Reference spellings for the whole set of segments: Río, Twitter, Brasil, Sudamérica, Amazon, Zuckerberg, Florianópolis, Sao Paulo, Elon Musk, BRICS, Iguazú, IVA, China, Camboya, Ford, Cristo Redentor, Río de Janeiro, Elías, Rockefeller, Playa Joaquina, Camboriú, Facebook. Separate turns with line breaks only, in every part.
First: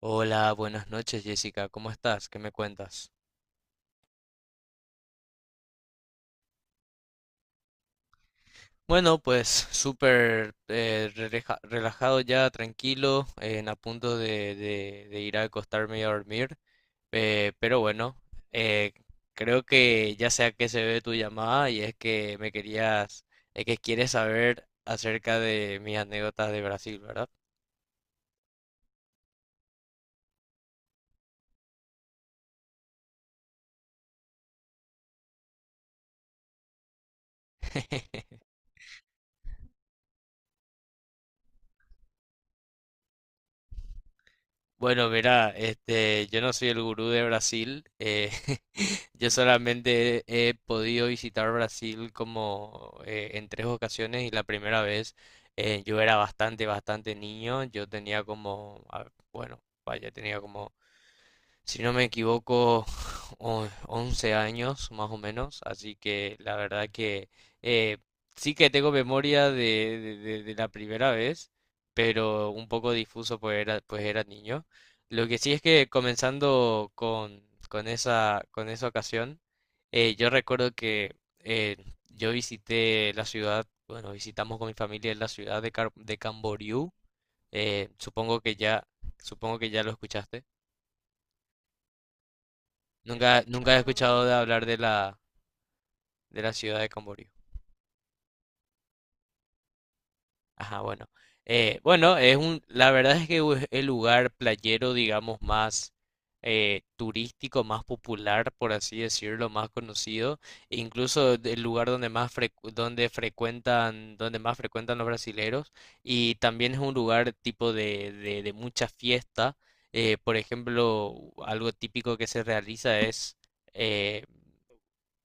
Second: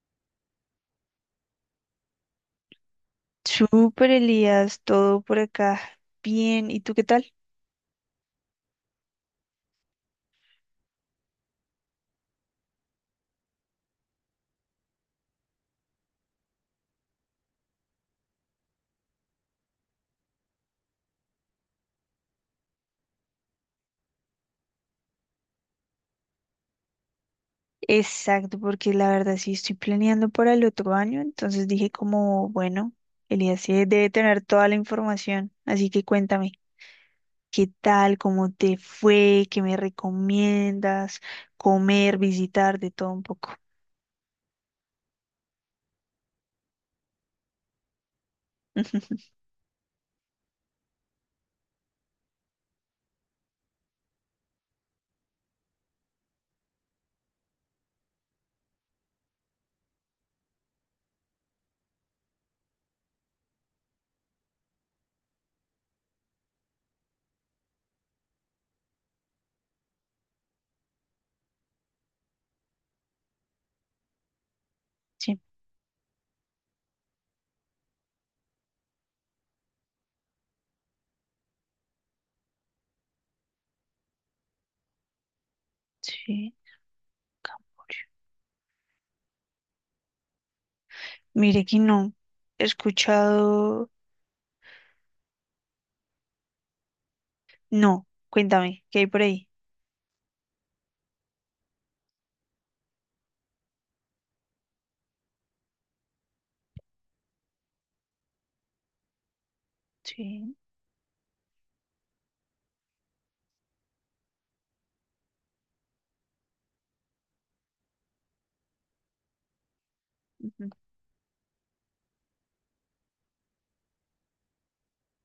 Hola, buenas noches Jessica, ¿cómo estás? ¿Qué me cuentas?
Súper, Elías, todo por acá. Bien, ¿y tú qué tal?
Bueno, pues súper relajado ya, tranquilo, en a punto de, de ir a acostarme y a dormir. Eh, pero bueno, eh, creo que ya sé a qué se ve tu llamada y es que me es que quieres saber acerca de mis anécdotas de Brasil, ¿verdad?
Exacto, porque la verdad sí estoy planeando para el otro año, entonces dije como, bueno, Elías sí debe tener toda la información, así que cuéntame, ¿qué tal? ¿Cómo te fue? ¿Qué me recomiendas? Comer, visitar, de todo un poco.
Bueno, verá, este, yo no soy el gurú de Brasil. Yo solamente he podido visitar Brasil como en 3 ocasiones. Y la primera vez yo era bastante niño. Yo tenía como, bueno, vaya, tenía como, si no me equivoco, 11 años más o menos, así que la verdad que eh, sí que tengo memoria de, de la primera vez, pero un poco difuso, pues era niño. Lo
Sí,
que sí es que comenzando con esa ocasión, yo recuerdo que yo visité la ciudad, bueno, visitamos con mi familia la ciudad de, de
sí,
Camboriú.
Camboya.
Supongo que ya lo escuchaste.
Mire que no, he
Nunca, nunca he
escuchado,
escuchado de hablar de la ciudad de Camboriú.
no, cuéntame, ¿qué hay por ahí?
Ajá, bueno. Bueno, es un, la verdad es que es el lugar playero, digamos, más turístico, más popular, por así decirlo, más conocido.
Sí,
E incluso el lugar donde frecuentan, donde más frecuentan los brasileros. Y también es un lugar tipo de mucha fiesta. Por
ujú,
ejemplo, algo típico que se realiza es, eh,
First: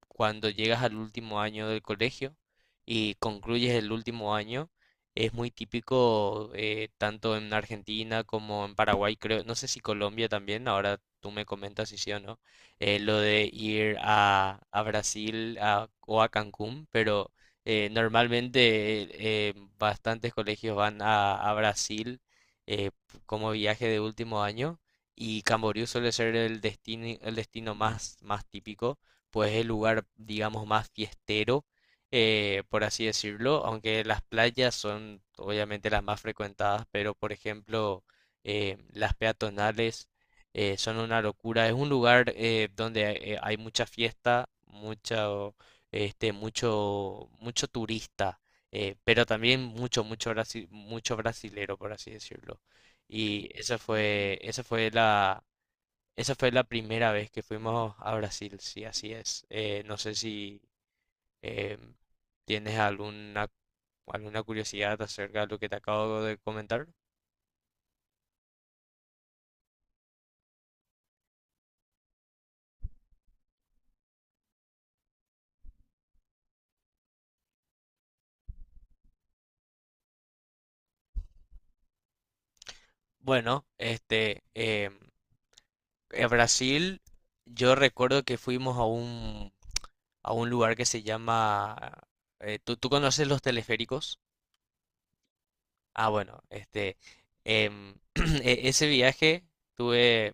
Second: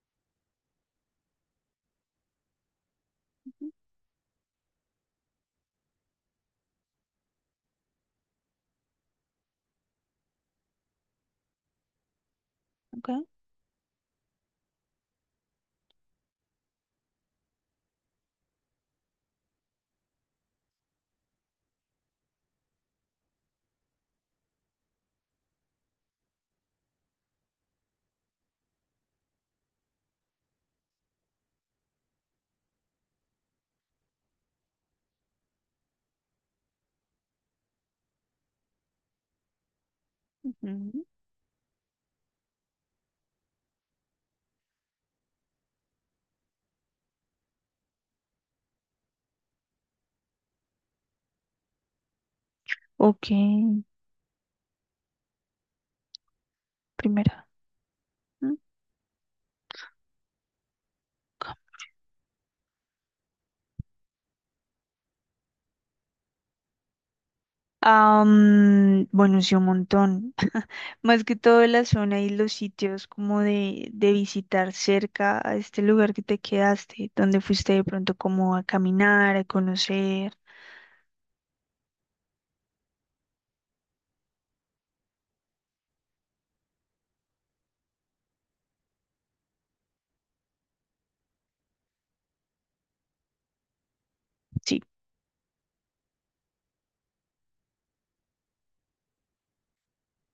cuando llegas al último año del colegio y concluyes el último año, es muy típico, tanto en Argentina como en Paraguay, creo, no sé si Colombia también, ahora tú me comentas si sí o no.
ok.
Lo de ir a Brasil o a Cancún. Pero normalmente bastantes colegios van a Brasil eh, como viaje de último año, y Camboriú suele ser el destino más, más típico, pues el lugar, digamos, más fiestero, por así decirlo. Aunque las playas son obviamente las más frecuentadas, pero por ejemplo, las peatonales son
Ujú.
una locura. Es un lugar donde hay mucha fiesta, mucho, este, mucho, mucho turista, pero también mucho, mucho brasilero, por así decirlo.
Ok,
Y esa fue, esa fue la primera vez que
primera.
fuimos a Brasil,
Mm.
sí, así es. No sé si eh, tienes alguna, alguna curiosidad acerca de lo que te acabo de comentar.
Bueno, sí, un montón. Más que todo la zona y los sitios como de visitar cerca a este lugar que te quedaste, donde fuiste de pronto como a caminar, a conocer.
Bueno, este, en Brasil, yo recuerdo que fuimos a un lugar que se llama... ¿tú, tú conoces los teleféricos?
Sí.
Ah, bueno, este, em, ese viaje tuve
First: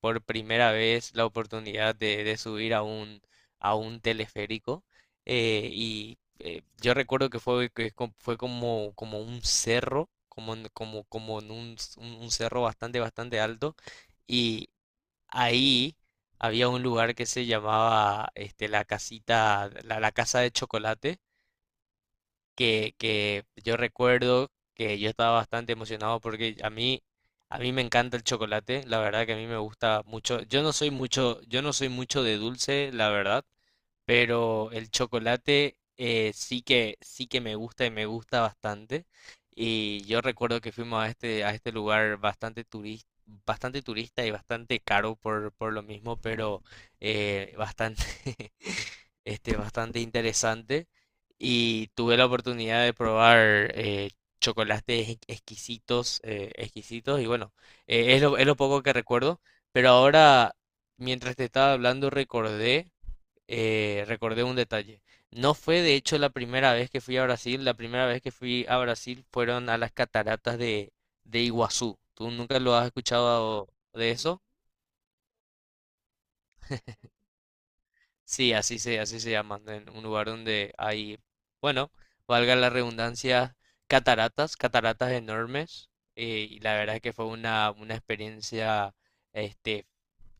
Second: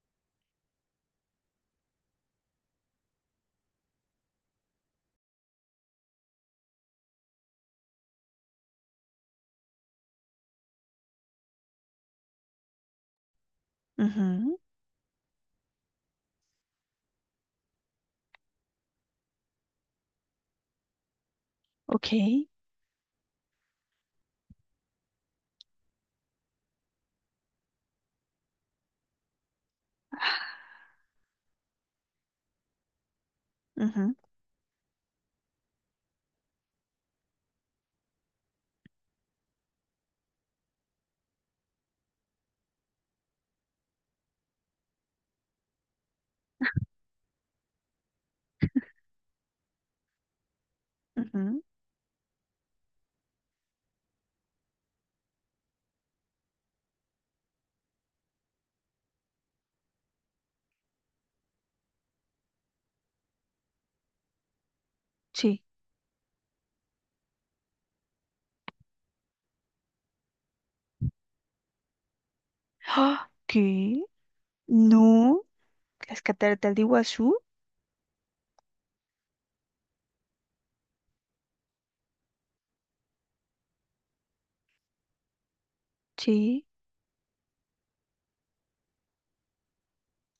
por primera vez la oportunidad de subir a un teleférico. Yo recuerdo que fue, fue como, como un cerro, como, como en un, un cerro bastante, bastante alto.
Ujú.
Y ahí había un lugar que se llamaba, este, la casita, la casa de chocolate,
Ok.
que yo recuerdo que yo estaba bastante emocionado porque a mí me encanta el chocolate, la verdad que a mí me gusta mucho. Yo no soy mucho, yo no soy mucho de dulce, la verdad,
Ujú,
pero el chocolate sí que me gusta y me gusta bastante. Y yo recuerdo que fuimos a este lugar bastante turista y bastante caro por lo mismo. Pero bastante, este, bastante interesante,
ujú,
y tuve la oportunidad de probar exquisitos, exquisitos. Y bueno, es lo poco que recuerdo. Pero ahora, mientras te estaba hablando, recordé, recordé un detalle. No
sí.
fue de hecho la primera vez que fui a Brasil. La primera vez que fui a Brasil fueron a las cataratas de Iguazú. ¿Tú nunca lo has
¡Ah!
escuchado
¿Qué?
de eso?
No. Las cataratas de Iguazú.
Sí, así se llama, en un lugar donde hay, bueno, valga la redundancia, cataratas, cataratas enormes. Y
Sí,
la verdad es que fue una experiencia, este,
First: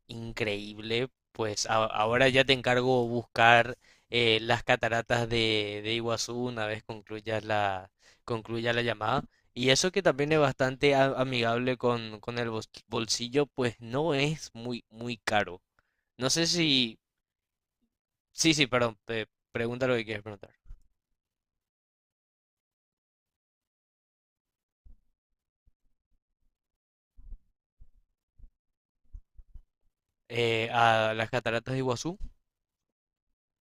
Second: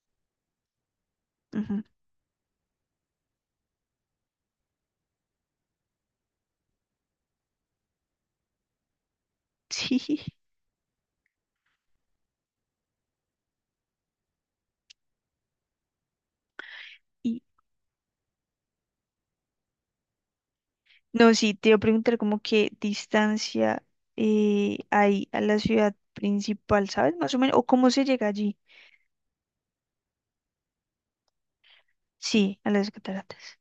increíble. Pues
ujú,
ahora ya te encargo buscar las cataratas de Iguazú una vez concluya la llamada. Y eso que
sí.
también es bastante amigable con, bolsillo, pues no es muy, muy caro. No sé si. Sí, sí, perdón, te pregunta lo que quieres preguntar.
No, sí, te iba a preguntar como qué distancia hay a la ciudad principal, ¿sabes? Más o menos, o cómo se llega allí.
A las cataratas de Iguazú.
Sí, a las cataratas.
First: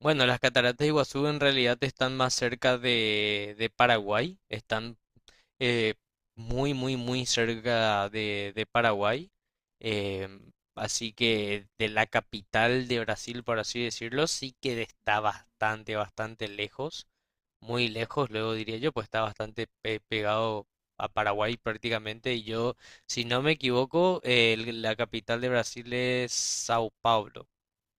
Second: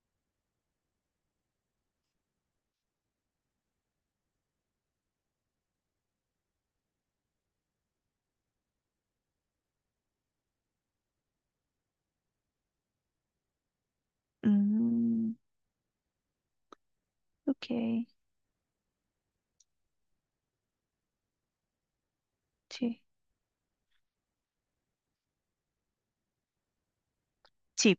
Bueno, las cataratas de Iguazú en realidad están más cerca de Paraguay, están eh, muy, muy, muy cerca de Paraguay. Así que de la capital de Brasil, por así decirlo, sí que está
Mm,
bastante, bastante lejos. Muy
ok,
lejos, luego diría yo, pues está pegado a Paraguay prácticamente. Y yo,
sí.
si no me equivoco, la capital de Brasil es Sao Paulo.
Sí,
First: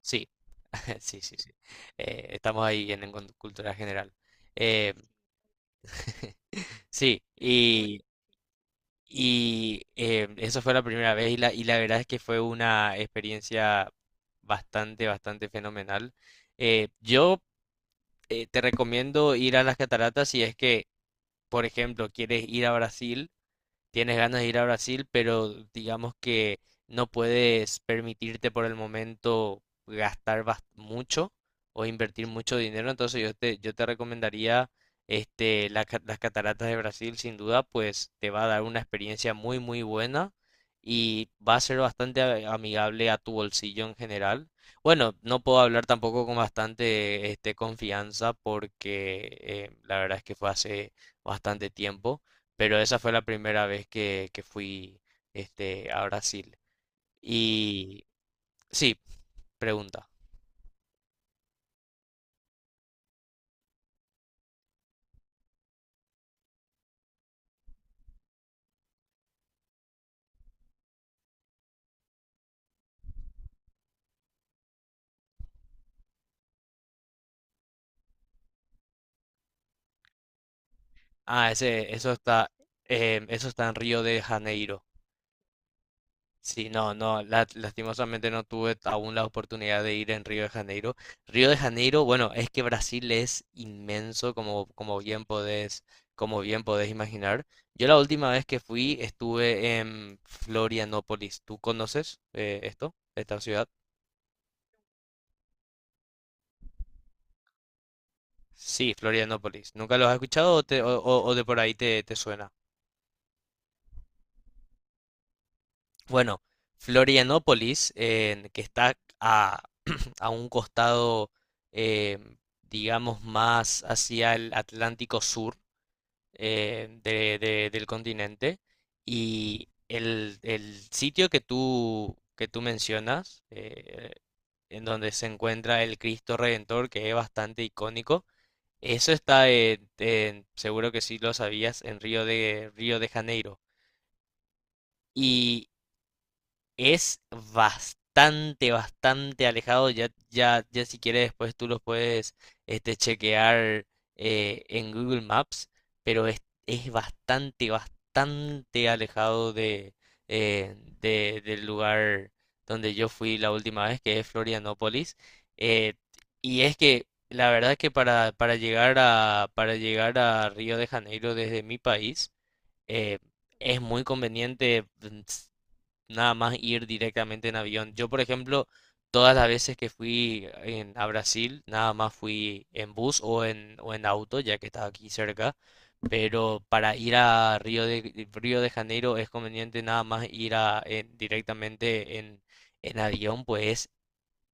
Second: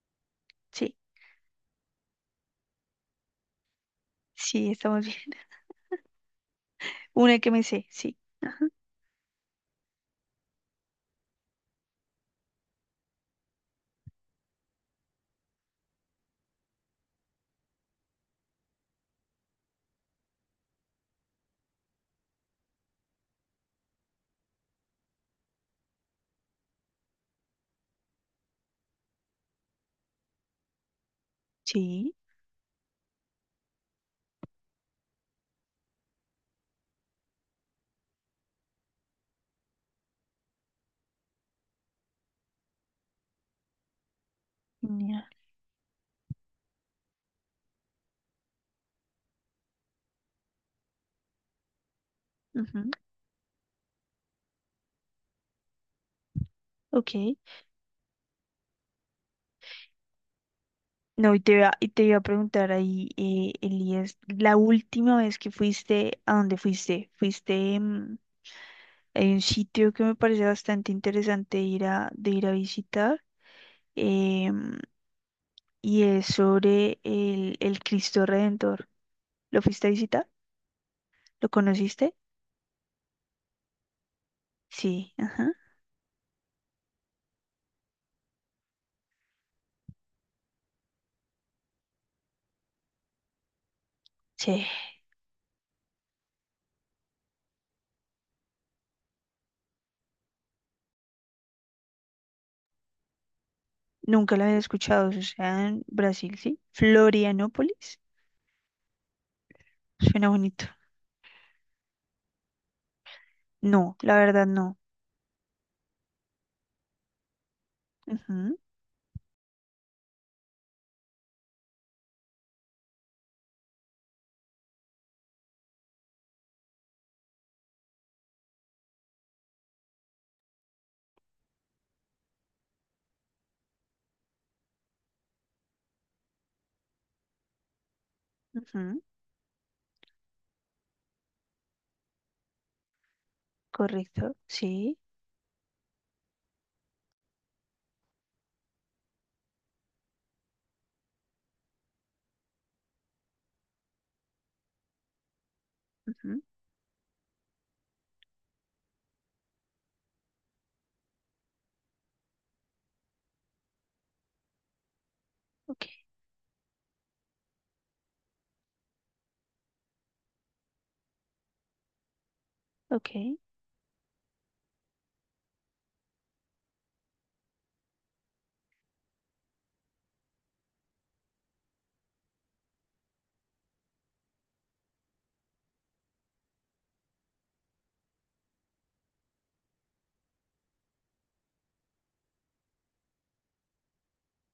Sí,
sí,
sí, sí, sí. Estamos ahí en cultura general.
sí,
Eh,
estamos bien.
sí.
Una que me sé, sí. Ajá.
Y eso fue la primera vez. Y la, y la verdad es que fue una experiencia bastante, bastante fenomenal. Yo Te recomiendo ir a las cataratas si es que, por ejemplo, quieres ir a Brasil. Tienes ganas de ir a Brasil, pero digamos que no puedes permitirte por el momento mucho o
Sí,
invertir mucho dinero. Entonces yo te recomendaría, este, las cataratas de Brasil, sin duda, pues te va a dar una experiencia muy, muy buena, y va a ser bastante amigable a tu bolsillo en general. Bueno,
genial.
no puedo hablar tampoco con bastante, este, confianza, porque la verdad es que fue hace bastante tiempo. Pero
Ujú,
esa fue la primera vez que fui, este, a Brasil.
ok.
Y sí, pregunta.
No, y te iba a preguntar ahí, Elías, la última vez que fuiste, ¿a dónde fuiste? Fuiste, mm, hay un sitio que me parece bastante interesante ir a, de ir a visitar, em, y es sobre el Cristo Redentor. ¿Lo fuiste a visitar? ¿Lo
Ah, ese, eso
conociste?
está, eso está en Río de Janeiro.
Sí, ajá.
Sí, no, no, lastimosamente no tuve aún la oportunidad de ir en Río de Janeiro. Río de Janeiro, bueno, es que Brasil es inmenso,
Sí,
como, como bien podés imaginar. Yo la última vez que fui estuve en Florianópolis. ¿Tú conoces esta ciudad?
nunca lo había escuchado, o sea, en Brasil, sí. Florianópolis,
Sí, Florianópolis. ¿Nunca los has
suena
escuchado o,
bonito.
o de por ahí te, te suena?
No, la verdad no.
Bueno, Florianópolis,
Ujú,
que está a, a un costado, eh, digamos, más hacia el Atlántico Sur, del continente. Y el sitio que tú mencionas, en donde se encuentra el Cristo Redentor, que es bastante icónico,
ujú.
eso está en, seguro que sí lo sabías, en Río de Janeiro,
Correcto, sí,
es bastante, bastante alejado. Ya, ya, ya si quieres después tú los puedes, este, chequear en Google Maps, pero
ujú.
es bastante, bastante alejado de, del lugar donde yo fui la última vez, que es Florianópolis.
Ok,
Eh, y es que la verdad que para llegar a Río de Janeiro desde mi país,
ok.
eh, es muy conveniente, nada más ir directamente en avión. Yo, por ejemplo, todas las veces que fui a Brasil, nada más fui en bus o en auto, ya que estaba aquí cerca. Pero para ir a Río de Janeiro es conveniente nada más ir a, directamente en avión, pues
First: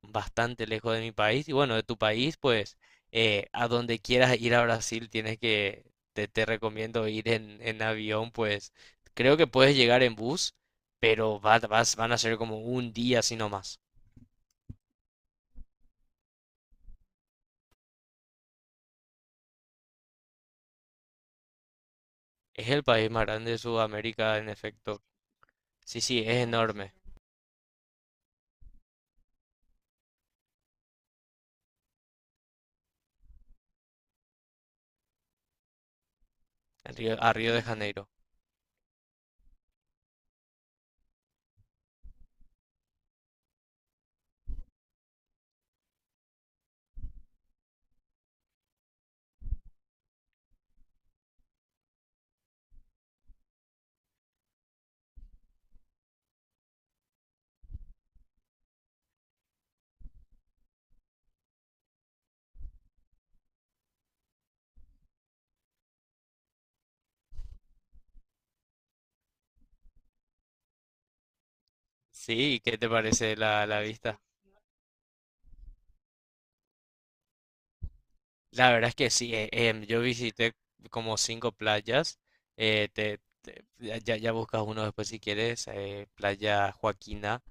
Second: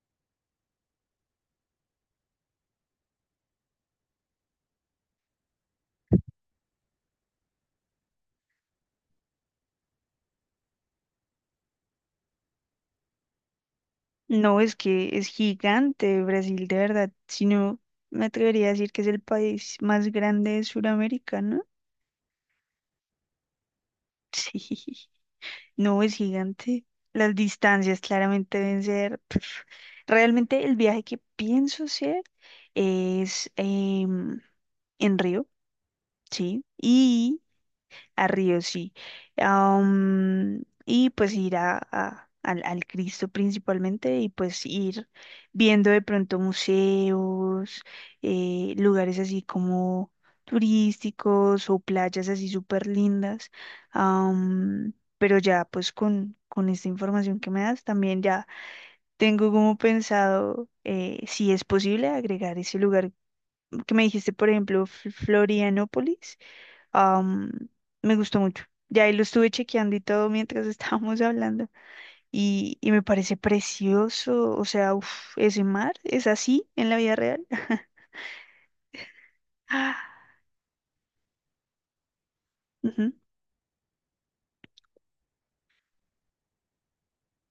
bastante lejos de mi país. Y bueno, de tu país, pues a donde quieras ir a Brasil, tienes que, te recomiendo ir en avión, pues creo que puedes llegar en bus, pero vas, van a ser como un día así nomás.
No, es que es gigante Brasil, de verdad. Si no, me atrevería a decir que es el país más grande de Sudamérica, ¿no?
Es el país más grande de Sudamérica, en efecto.
Sí,
Sí,
no, es
sí, es
gigante.
enorme.
Las distancias claramente deben ser... pf. Realmente el viaje que pienso hacer es en Río, sí.
En a
Y
Río de Janeiro.
a Río, sí. Y pues ir a, al Cristo principalmente y pues ir viendo de pronto museos, lugares así como turísticos o playas así súper lindas. Am, pero ya pues con esta información que me das también ya tengo como pensado si es posible agregar ese lugar que me dijiste, por ejemplo, Florianópolis am, me gustó mucho. Ya ahí lo estuve chequeando y todo mientras estábamos hablando
Sí, ¿qué te
y me
parece
parece
la, la vista?
precioso, o sea, uf, ese mar es así en la vida real.
La verdad es que sí,
Ah,
yo visité como 5 playas.
ujú.
Ya, ya ya buscas uno después si quieres, Playa Joaquina.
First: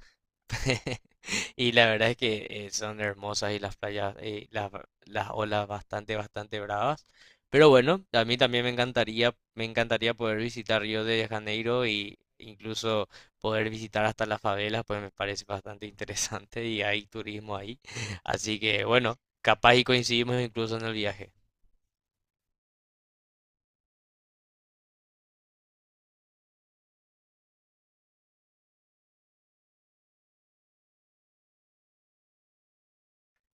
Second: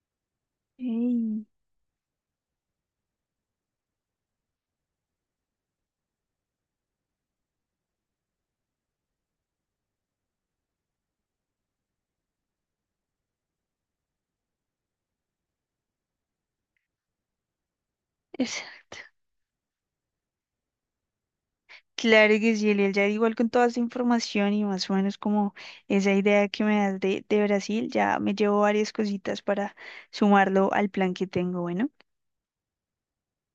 Ey,
Y la verdad es que son hermosas. Y las playas, las olas bastante, bastante bravas. Pero bueno, a mí también me encantaría poder visitar Río de Janeiro, y incluso poder visitar hasta las favelas, pues me parece bastante interesante y hay turismo ahí. Así que
exacto.
bueno, capaz y coincidimos incluso en el viaje.
Claro que sí, Eliel, ya igual con toda esa información y más o menos como esa idea que me das de Brasil, ya me llevo varias cositas para sumarlo al plan que tengo. Bueno,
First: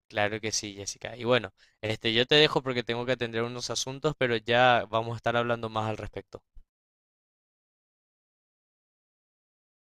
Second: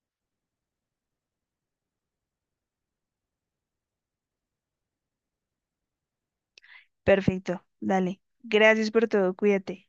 Claro que sí, Jessica. Y bueno, este, yo te dejo porque tengo que atender unos asuntos, pero ya vamos a estar hablando más al respecto.
perfecto, dale. Gracias por todo, cuídate.